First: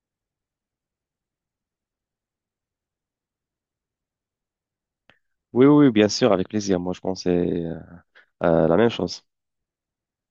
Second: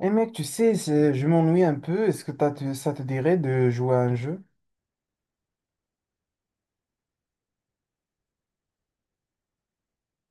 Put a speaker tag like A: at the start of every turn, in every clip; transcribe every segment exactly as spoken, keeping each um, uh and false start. A: Eh mec, tu sais, c'est- je m'ennuie un peu. Est-ce que t'as te- ça te dirait de jouer à un jeu?
B: Oui, oui, bien sûr, avec plaisir. Moi, je pensais euh, à la même chose.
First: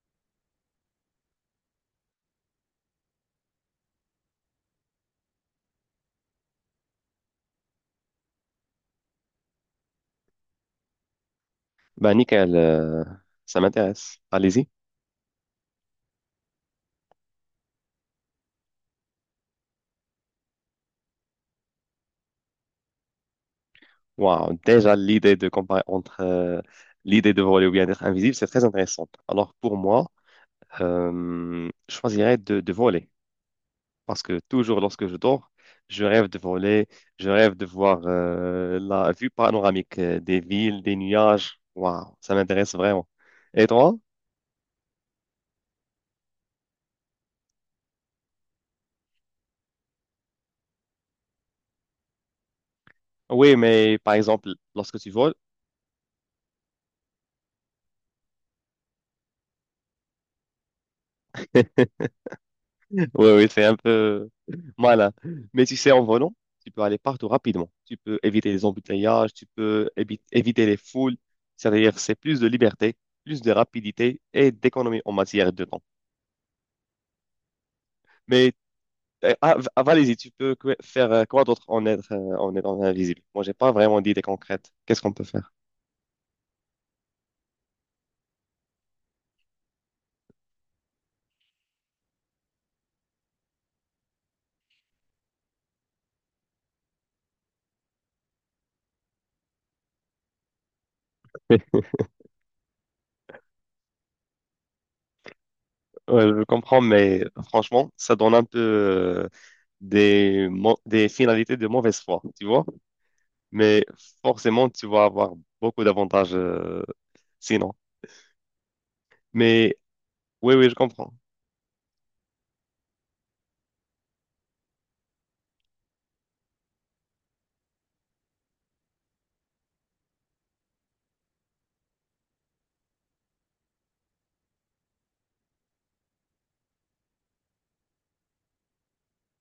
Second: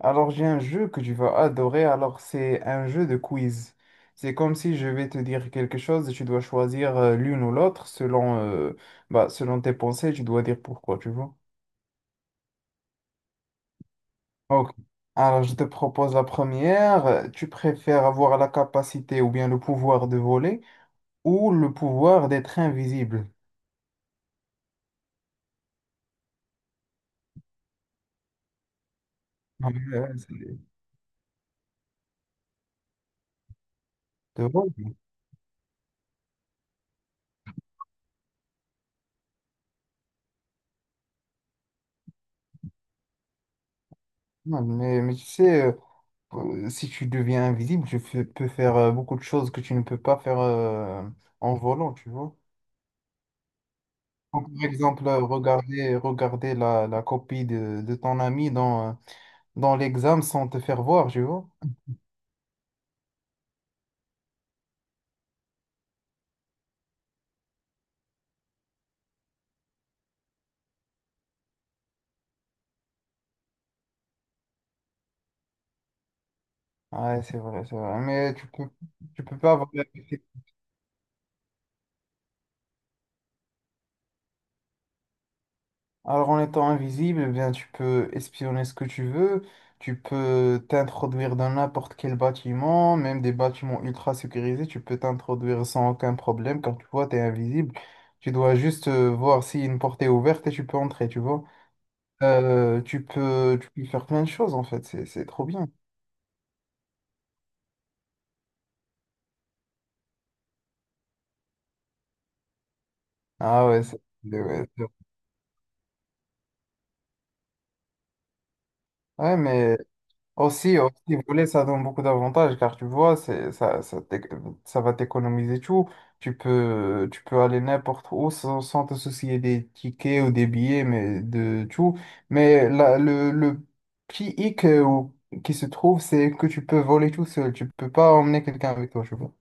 A: Alors, j'ai un jeu que tu vas adorer. Alors, c'est un jeu de quiz. C'est comme si je vais te dire quelque chose et tu dois choisir euh, l'une ou l'autre selon, euh, bah, selon tes pensées. Tu dois dire pourquoi, tu vois.
B: Bah, nickel, euh, ça m'intéresse. Allez-y.
A: Ok. Alors, je te propose la première. Euh, Tu préfères avoir la capacité ou bien le pouvoir de voler ou le pouvoir d'être invisible?
B: Waouh, déjà, l'idée de comparer entre euh, l'idée de voler ou bien d'être invisible, c'est très intéressant. Alors,
A: Ah,
B: pour
A: mais,
B: moi,
A: euh,
B: euh, je choisirais de, de voler. Parce que
A: c'est drôle.
B: toujours lorsque je dors, je rêve de voler, je rêve de voir euh, la vue panoramique euh, des villes, des nuages. Waouh, ça m'intéresse vraiment. Et toi?
A: Non, Mais, mais tu sais. euh, Euh, Si tu deviens invisible, tu fais- peux faire euh, beaucoup de choses que tu ne peux pas faire euh, en volant, tu vois.
B: Oui, mais par
A: Donc,
B: exemple,
A: par
B: lorsque
A: exemple,
B: tu
A: euh,
B: voles,
A: regarder, regarder la, la copie de, de ton ami dans, euh, dans l'examen sans te faire voir, tu vois.
B: oui, oui, c'est un peu malin. Mais tu sais, en volant, tu peux aller partout rapidement. Tu peux éviter les embouteillages, tu peux évi- éviter les foules. C'est-à-dire, c'est plus de liberté, plus de rapidité et d'économie en matière de temps.
A: Ouais, c'est vrai, c'est vrai. Mais tu
B: Mais
A: peux, tu
B: euh,
A: peux pas
B: ah, v-
A: avoir.
B: ah, vas-y, tu peux que- faire euh, quoi d'autre en être, euh, en étant invisible? Moi, j'ai pas vraiment d'idée concrète. Qu'est-ce qu'on peut faire?
A: Alors en étant invisible, eh bien, tu peux espionner ce que tu veux, tu peux t'introduire dans n'importe quel bâtiment, même des bâtiments ultra sécurisés, tu peux t'introduire sans aucun problème. Quand tu vois, tu es invisible, tu dois juste euh, voir si une porte est ouverte et tu peux entrer, tu vois. Euh, tu peux, tu peux faire plein de choses en fait, c'est, c'est trop bien.
B: Ouais, je comprends, mais franchement, ça donne un peu euh, des, mo- des finalités de mauvaise foi, tu vois?
A: Ah ouais,
B: Mais
A: c'est- ouais,
B: forcément,
A: c'est-
B: tu vas avoir beaucoup d'avantages euh, sinon.
A: ouais,
B: Mais
A: mais.
B: oui, oui, je
A: Aussi,
B: comprends.
A: aussi, voler, ça donne beaucoup d'avantages car tu vois, c'est, ça, ça, t'éc- ça va t'économiser tout. Tu peux, tu peux aller n'importe où sans, sans te soucier des tickets ou des billets, mais de tout. Mais la, le, le petit hic euh, ou- qui se trouve, c'est que tu peux voler tout seul. Tu peux pas emmener quelqu'un avec toi, tu vois.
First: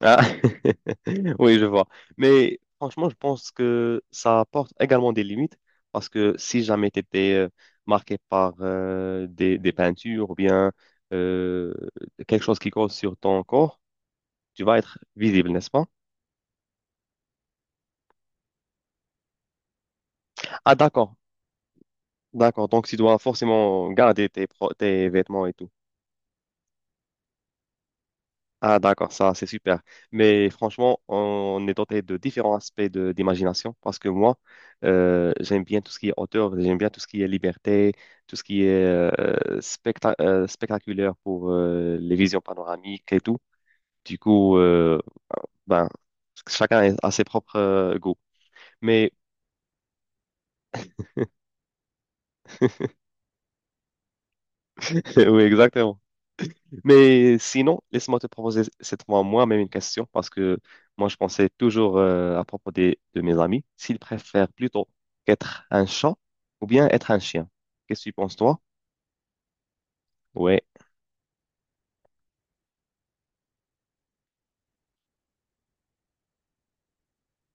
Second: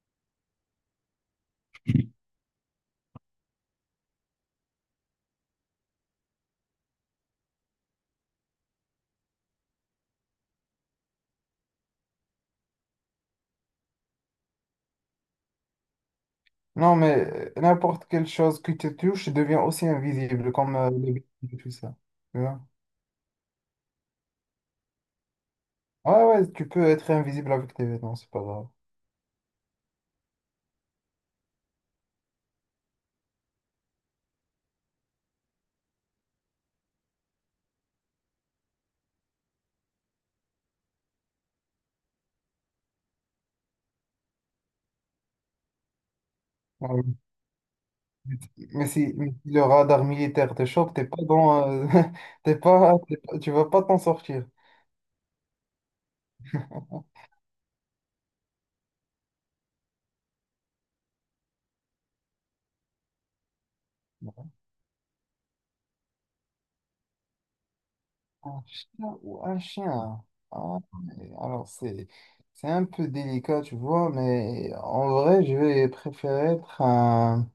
B: Ah, oui, je vois. Mais franchement, je pense que ça apporte également des limites parce que si jamais tu étais euh, marqué par euh, des, des peintures ou bien euh, quelque chose qui cause sur ton corps, tu vas être visible, n'est-ce pas?
A: Non, mais euh, n'importe quelle chose qui te touche devient aussi invisible,
B: Ah,
A: comme euh, les
B: d'accord,
A: vêtements et tout ça. Tu vois.
B: d'accord. Donc, tu dois forcément garder tes, pro- tes vêtements et tout.
A: Ouais, ouais, tu peux être invisible avec tes vêtements, c'est pas grave.
B: Ah, d'accord, ça, c'est super. Mais franchement, on est doté de différents aspects de, d'imagination parce que moi, euh, j'aime bien tout ce qui est hauteur, j'aime bien tout ce qui est liberté, tout ce qui est euh, specta- euh, spectaculaire pour euh, les visions panoramiques et tout. Du coup, euh, ben, chacun a
A: Ouais.
B: ses propres euh, goûts.
A: Mais si,
B: Mais
A: mais si le radar militaire te chope, t'es pas dans, euh, t'es pas, t'es pas- tu vas pas t'en sortir.
B: oui, exactement. Mais sinon, laisse-moi te proposer cette fois moi-même une question parce que moi, je pensais toujours euh, à propos des- de mes amis, s'ils préfèrent plutôt être un chat ou bien être un chien. Qu'est-ce que tu penses, toi?
A: Un chat ou un chien?
B: Ouais.
A: Ah, mais alors c'est, c'est un peu délicat, tu vois, mais en vrai, je vais préférer être un,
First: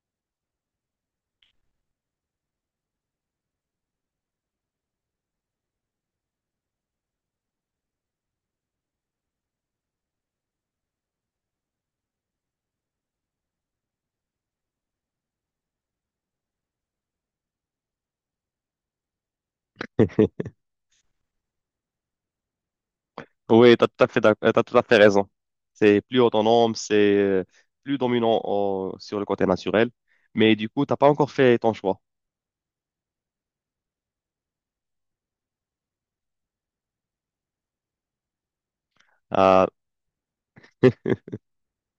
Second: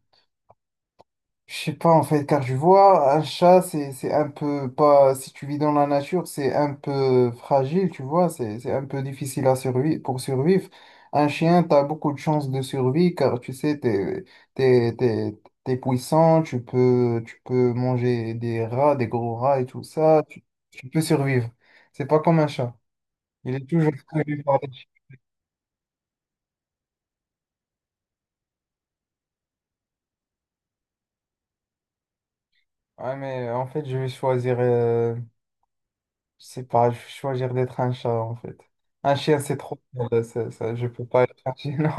A: Je sais pas en fait, car je vois un chat, c'est c'est un peu pas. Si tu vis dans la nature, c'est un peu fragile, tu vois, c'est c'est un peu difficile à survivre pour survivre. Un chien, t'as beaucoup de chances de survie car tu sais, t'es t'es t'es t'es puissant, tu peux tu peux manger des rats, des gros rats et tout ça, tu, tu peux survivre. C'est pas comme un chat. Il est
B: Oui, tu as
A: toujours
B: tout à fait, d'ac-
A: survécu
B: euh,
A: par
B: t'as
A: des
B: tout à
A: chiens.
B: fait raison. C'est plus autonome, c'est euh, plus dominant au- sur le côté naturel. Mais du coup, t'as pas encore fait ton choix.
A: Ouais, mais en fait, je vais choisir. euh, Je sais pas, je vais choisir d'être un chat en fait. Un chien, c'est
B: Ah,
A: trop. euh, ça, ça, je peux pas être un chien, non.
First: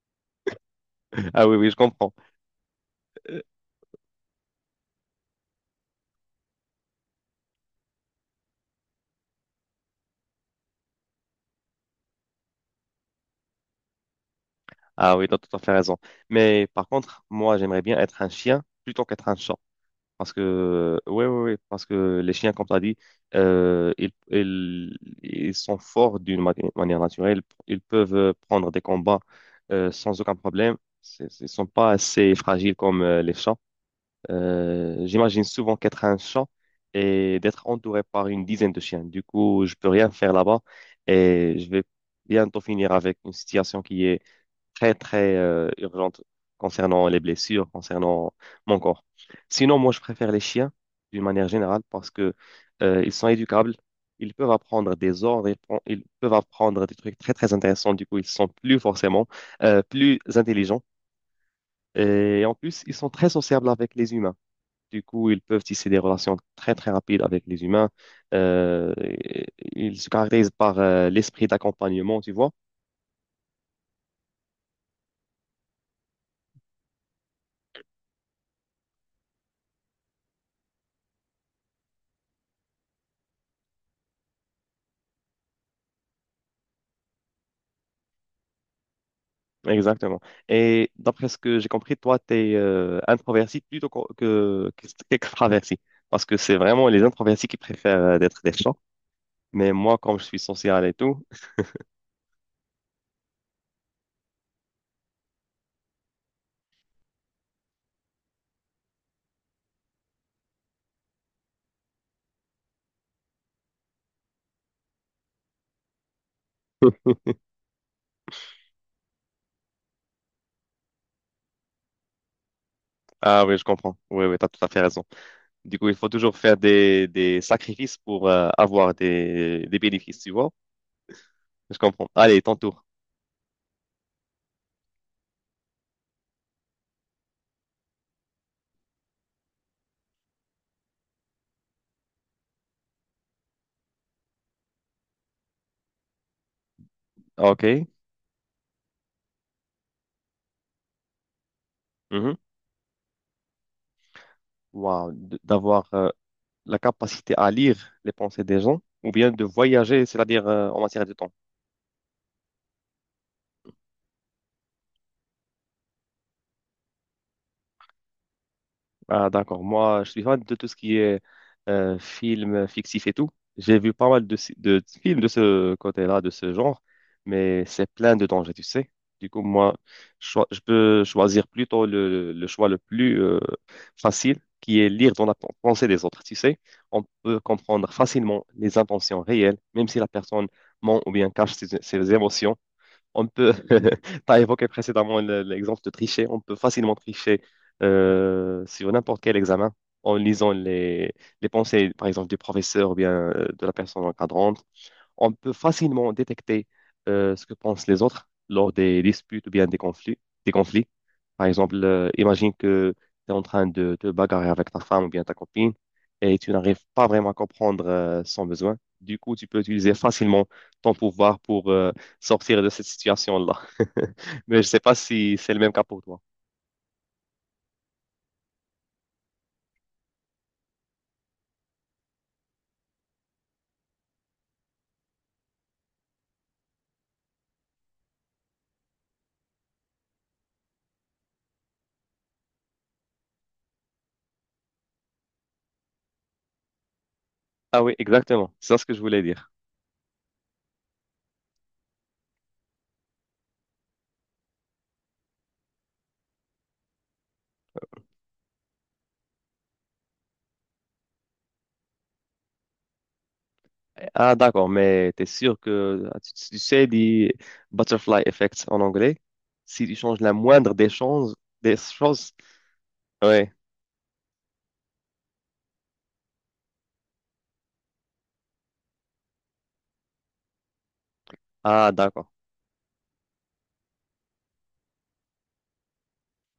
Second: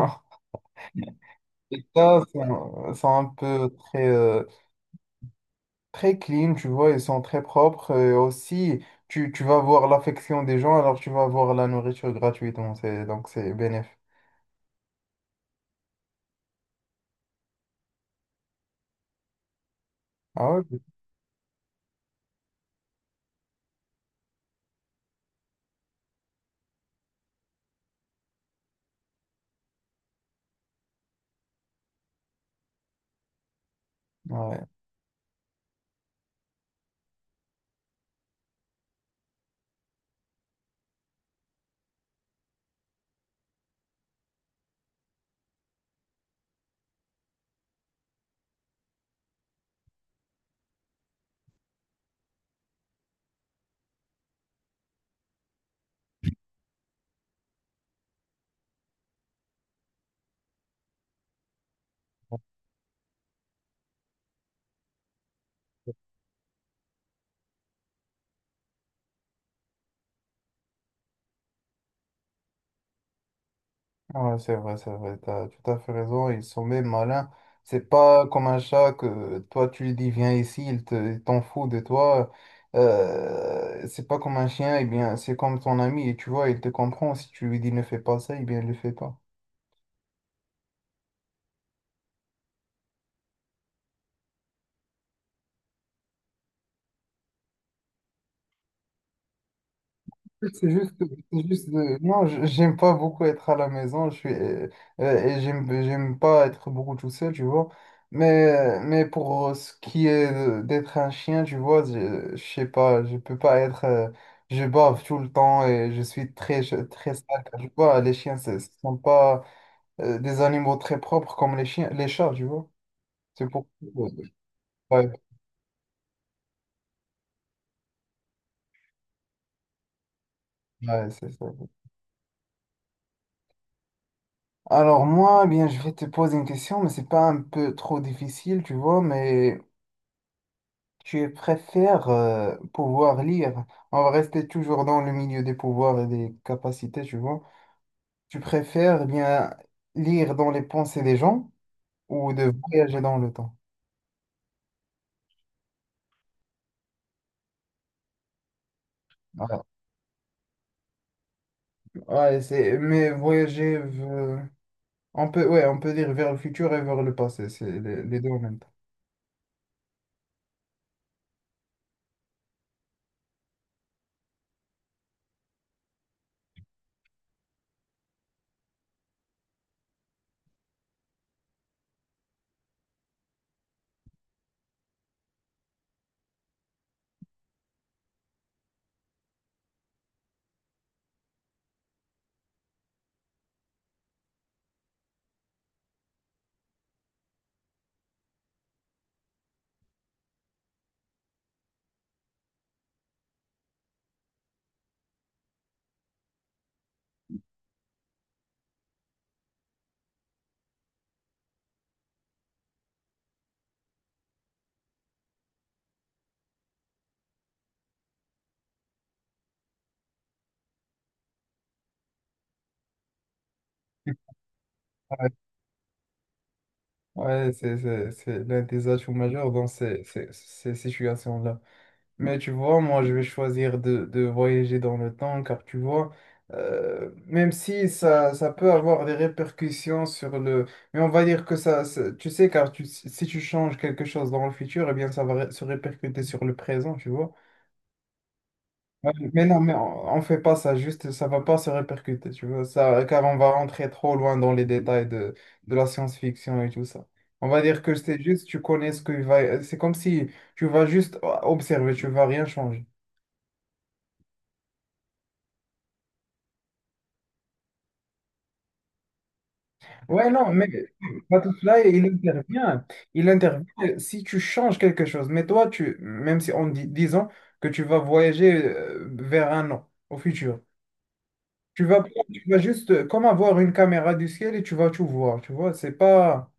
B: ah oui, oui, je
A: Les
B: comprends.
A: chats sont, sont un
B: Euh,
A: peu très, euh, très clean, tu vois, ils sont très propres. euh, aussi, tu, tu vas voir l'affection des gens, alors tu vas voir la nourriture gratuitement. C'est, donc, c'est bénéfique.
B: Ah oui, tu as tout à fait raison. Mais par contre, moi, j'aimerais bien être un chien plutôt qu'être un chat. Parce
A: Ah ouais?
B: que, ouais, ouais, ouais, parce que les chiens, comme tu as dit, euh, ils, ils, ils sont forts d'une ma- manière naturelle. Ils peuvent euh, prendre des combats euh, sans aucun problème. C'est- Ils ne sont pas assez fragiles comme euh, les chats.
A: Ouais.
B: Euh, j'imagine souvent qu'être un chat et d'être entouré par une dizaine de chiens. Du coup, je peux rien faire là-bas et je vais bientôt finir avec une situation qui est très, très euh, urgente concernant les blessures, concernant mon corps. Sinon, moi, je préfère les chiens d'une manière générale parce que euh, ils sont éducables, ils peuvent apprendre des ordres, ils, pon- ils peuvent apprendre des trucs très, très intéressants. Du coup, ils sont plus forcément euh, plus intelligents. Et en plus, ils sont très sociables avec les humains. Du coup, ils peuvent tisser des relations très, très rapides avec les humains. Euh, et- et ils se caractérisent par euh, l'esprit d'accompagnement, tu vois.
A: Ouais, c'est vrai, c'est vrai, t'as tout à fait raison, ils sont même malins. C'est pas comme un chat que toi tu lui dis viens ici, il te, il t'en fout de toi. Euh, c'est pas comme un chien, eh bien c'est comme ton ami et tu vois, il te comprend. Si tu lui dis ne fais pas ça, eh bien il le fait pas.
B: Exactement. Et d'après ce que j'ai compris, toi, tu es euh, introverti plutôt qu'o- que, qu'extraverti. Parce que c'est vraiment les introvertis qui préfèrent euh, d'être des chats. Mais moi, comme je suis
A: C'est
B: social et
A: juste,
B: tout,
A: c'est juste, euh, non, j- j'aime pas beaucoup être à la maison, je suis, euh, euh, et j'aime, j'aime pas être beaucoup tout seul, tu vois. Mais, mais pour euh, ce qui est de- d'être un chien, tu vois, je, je sais pas, je peux pas être, euh, je bave tout le temps et je suis très, je- très sale, tu vois. Les chiens, ce ce sont pas, euh, des animaux très propres comme les chiens, les chats, tu vois.
B: ah
A: C'est
B: oui, je
A: pour,
B: comprends.
A: euh,
B: Oui, oui, tu as tout à fait raison.
A: ouais,
B: Du coup, il faut toujours faire des, des sacrifices pour euh, avoir des, des bénéfices, tu vois?
A: ouais, c'est ça.
B: Je comprends. Allez, ton tour.
A: Alors moi, eh bien, je vais te poser une question, mais c'est pas un peu trop difficile, tu vois, mais Tu préfères euh, pouvoir lire, on va rester toujours dans le milieu des pouvoirs et des capacités, tu vois.
B: OK.
A: Tu préfères bien lire dans les pensées des gens ou
B: Mhm.
A: de voyager dans le temps?
B: Wow. D- D'avoir euh, la capacité à lire les pensées des gens ou bien de
A: Ah,
B: voyager, c'est-à-dire euh, en matière de temps.
A: Ouais, c'est, mais voyager, euh, on peut, ouais, on peut dire vers le futur et vers le passé, c'est les, les deux en même temps.
B: Ah, d'accord. Moi, je suis fan de tout ce qui est euh, film fictif et tout. J'ai vu pas mal de, si- de films de ce côté-là, de ce genre, mais c'est plein de dangers, tu sais. Du coup, moi, cho- je peux choisir plutôt le, le choix le plus euh, facile, qui est lire dans la pen- pensée des autres, tu sais. On peut comprendre facilement les intentions réelles, même si la personne ment ou bien cache ses, ses émotions on peut, tu as évoqué précédemment le- l'exemple de tricher, on peut facilement tricher euh, sur n'importe quel examen en lisant les, les pensées, par exemple, du professeur ou bien euh, de la personne encadrante. On peut facilement détecter euh, ce que pensent les autres lors des disputes ou bien des conflits. Des conflits. Par exemple, euh, imagine que tu es en train de te bagarrer avec ta femme ou bien ta copine et tu n'arrives pas vraiment à comprendre euh, son besoin. Du coup, tu peux utiliser facilement ton pouvoir pour euh, sortir de cette situation-là. Mais je ne sais pas
A: Ouais,
B: si c'est le même cas pour toi.
A: ouais, c'est c'est- c'est l'un des atouts majeurs dans ces, ces, ces situations-là. Mais tu vois, moi, je vais choisir de, de voyager dans le temps, car tu vois, euh, même si ça, ça peut avoir des répercussions sur le... Mais on va dire que ça, ça- tu sais, car tu, si si tu changes quelque chose dans le futur, eh bien, ça va ré- se répercuter sur le présent, tu vois.
B: Ah oui, exactement. C'est ça ce que je
A: Ouais,
B: voulais
A: Mais
B: dire.
A: non, mais on, on fait pas ça, juste, ça va pas se répercuter, tu vois, ça, car on va rentrer trop loin dans les détails de, de la science-fiction et tout ça. On va dire que c'est juste, tu connais ce qu'il va... C'est comme si tu vas juste observer, tu vas rien changer.
B: Ah, d'accord, mais t'es sûr que ah, tu, tu sais les butterfly effects en anglais? Si tu changes
A: Ouais,
B: la
A: non, mais
B: moindre des choses,
A: pas tout
B: des
A: cela, il
B: choses,
A: intervient. Il
B: ouais.
A: intervient si tu changes quelque chose. Mais toi, tu, même si on dit, disons que tu vas voyager euh, vers un an au futur, tu
B: Ah,
A: vas,
B: d'accord.
A: tu vas juste euh, comme avoir une caméra du ciel et tu vas tout voir. Tu vois, c'est pas.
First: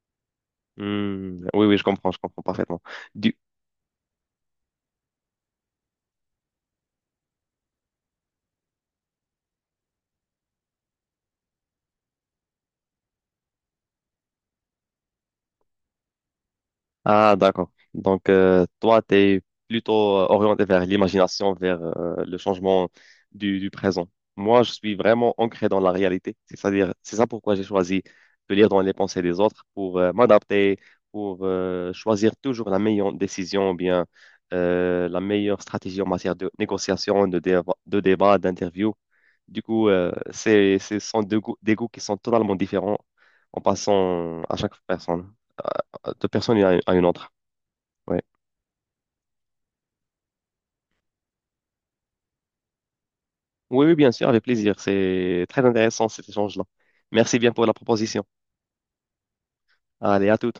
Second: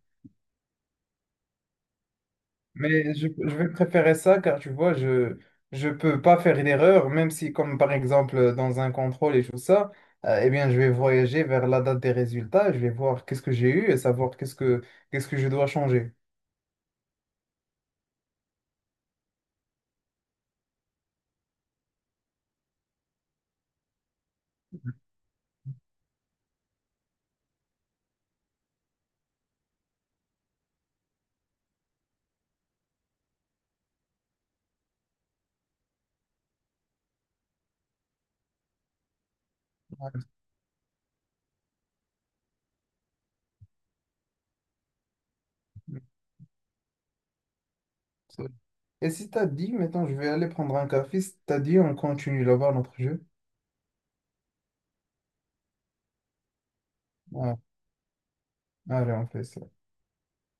B: Hmm, oui, oui, je comprends, je comprends parfaitement.
A: Mais je,
B: Du,
A: je vais préférer ça car tu vois, je je peux pas faire une erreur, même si comme par exemple euh, dans un contrôle et tout ça, euh, eh bien je vais voyager vers la date des résultats, je vais voir qu'est-ce que j'ai eu et savoir qu'est-ce que qu'est-ce que je dois changer.
B: Ah, d'accord. Donc, euh, toi, tu es plutôt euh, orienté vers l'imagination, vers euh, le changement du, du présent. Moi, je suis vraiment ancré dans la réalité. C'est-à-dire, c'est ça pourquoi j'ai choisi de lire dans les pensées des autres pour euh, m'adapter, pour euh, choisir toujours la meilleure décision ou bien euh, la meilleure stratégie en matière de négociation, de, déva- de débat, d'interview. Du coup,
A: Ouais,
B: euh, c'est, ce sont deux goûts- des goûts qui sont totalement différents en passant à chaque personne, de personne à une à une autre. Ouais.
A: c'est- Et si t'as dit, maintenant je vais aller prendre un café, si t'as dit, on continue là-bas notre jeu.
B: Oui, oui, bien sûr, avec plaisir. C'est très intéressant cet échange-là. Merci bien
A: Ouais.
B: pour la proposition.
A: Allez, on fait ça.
B: Allez, à tout.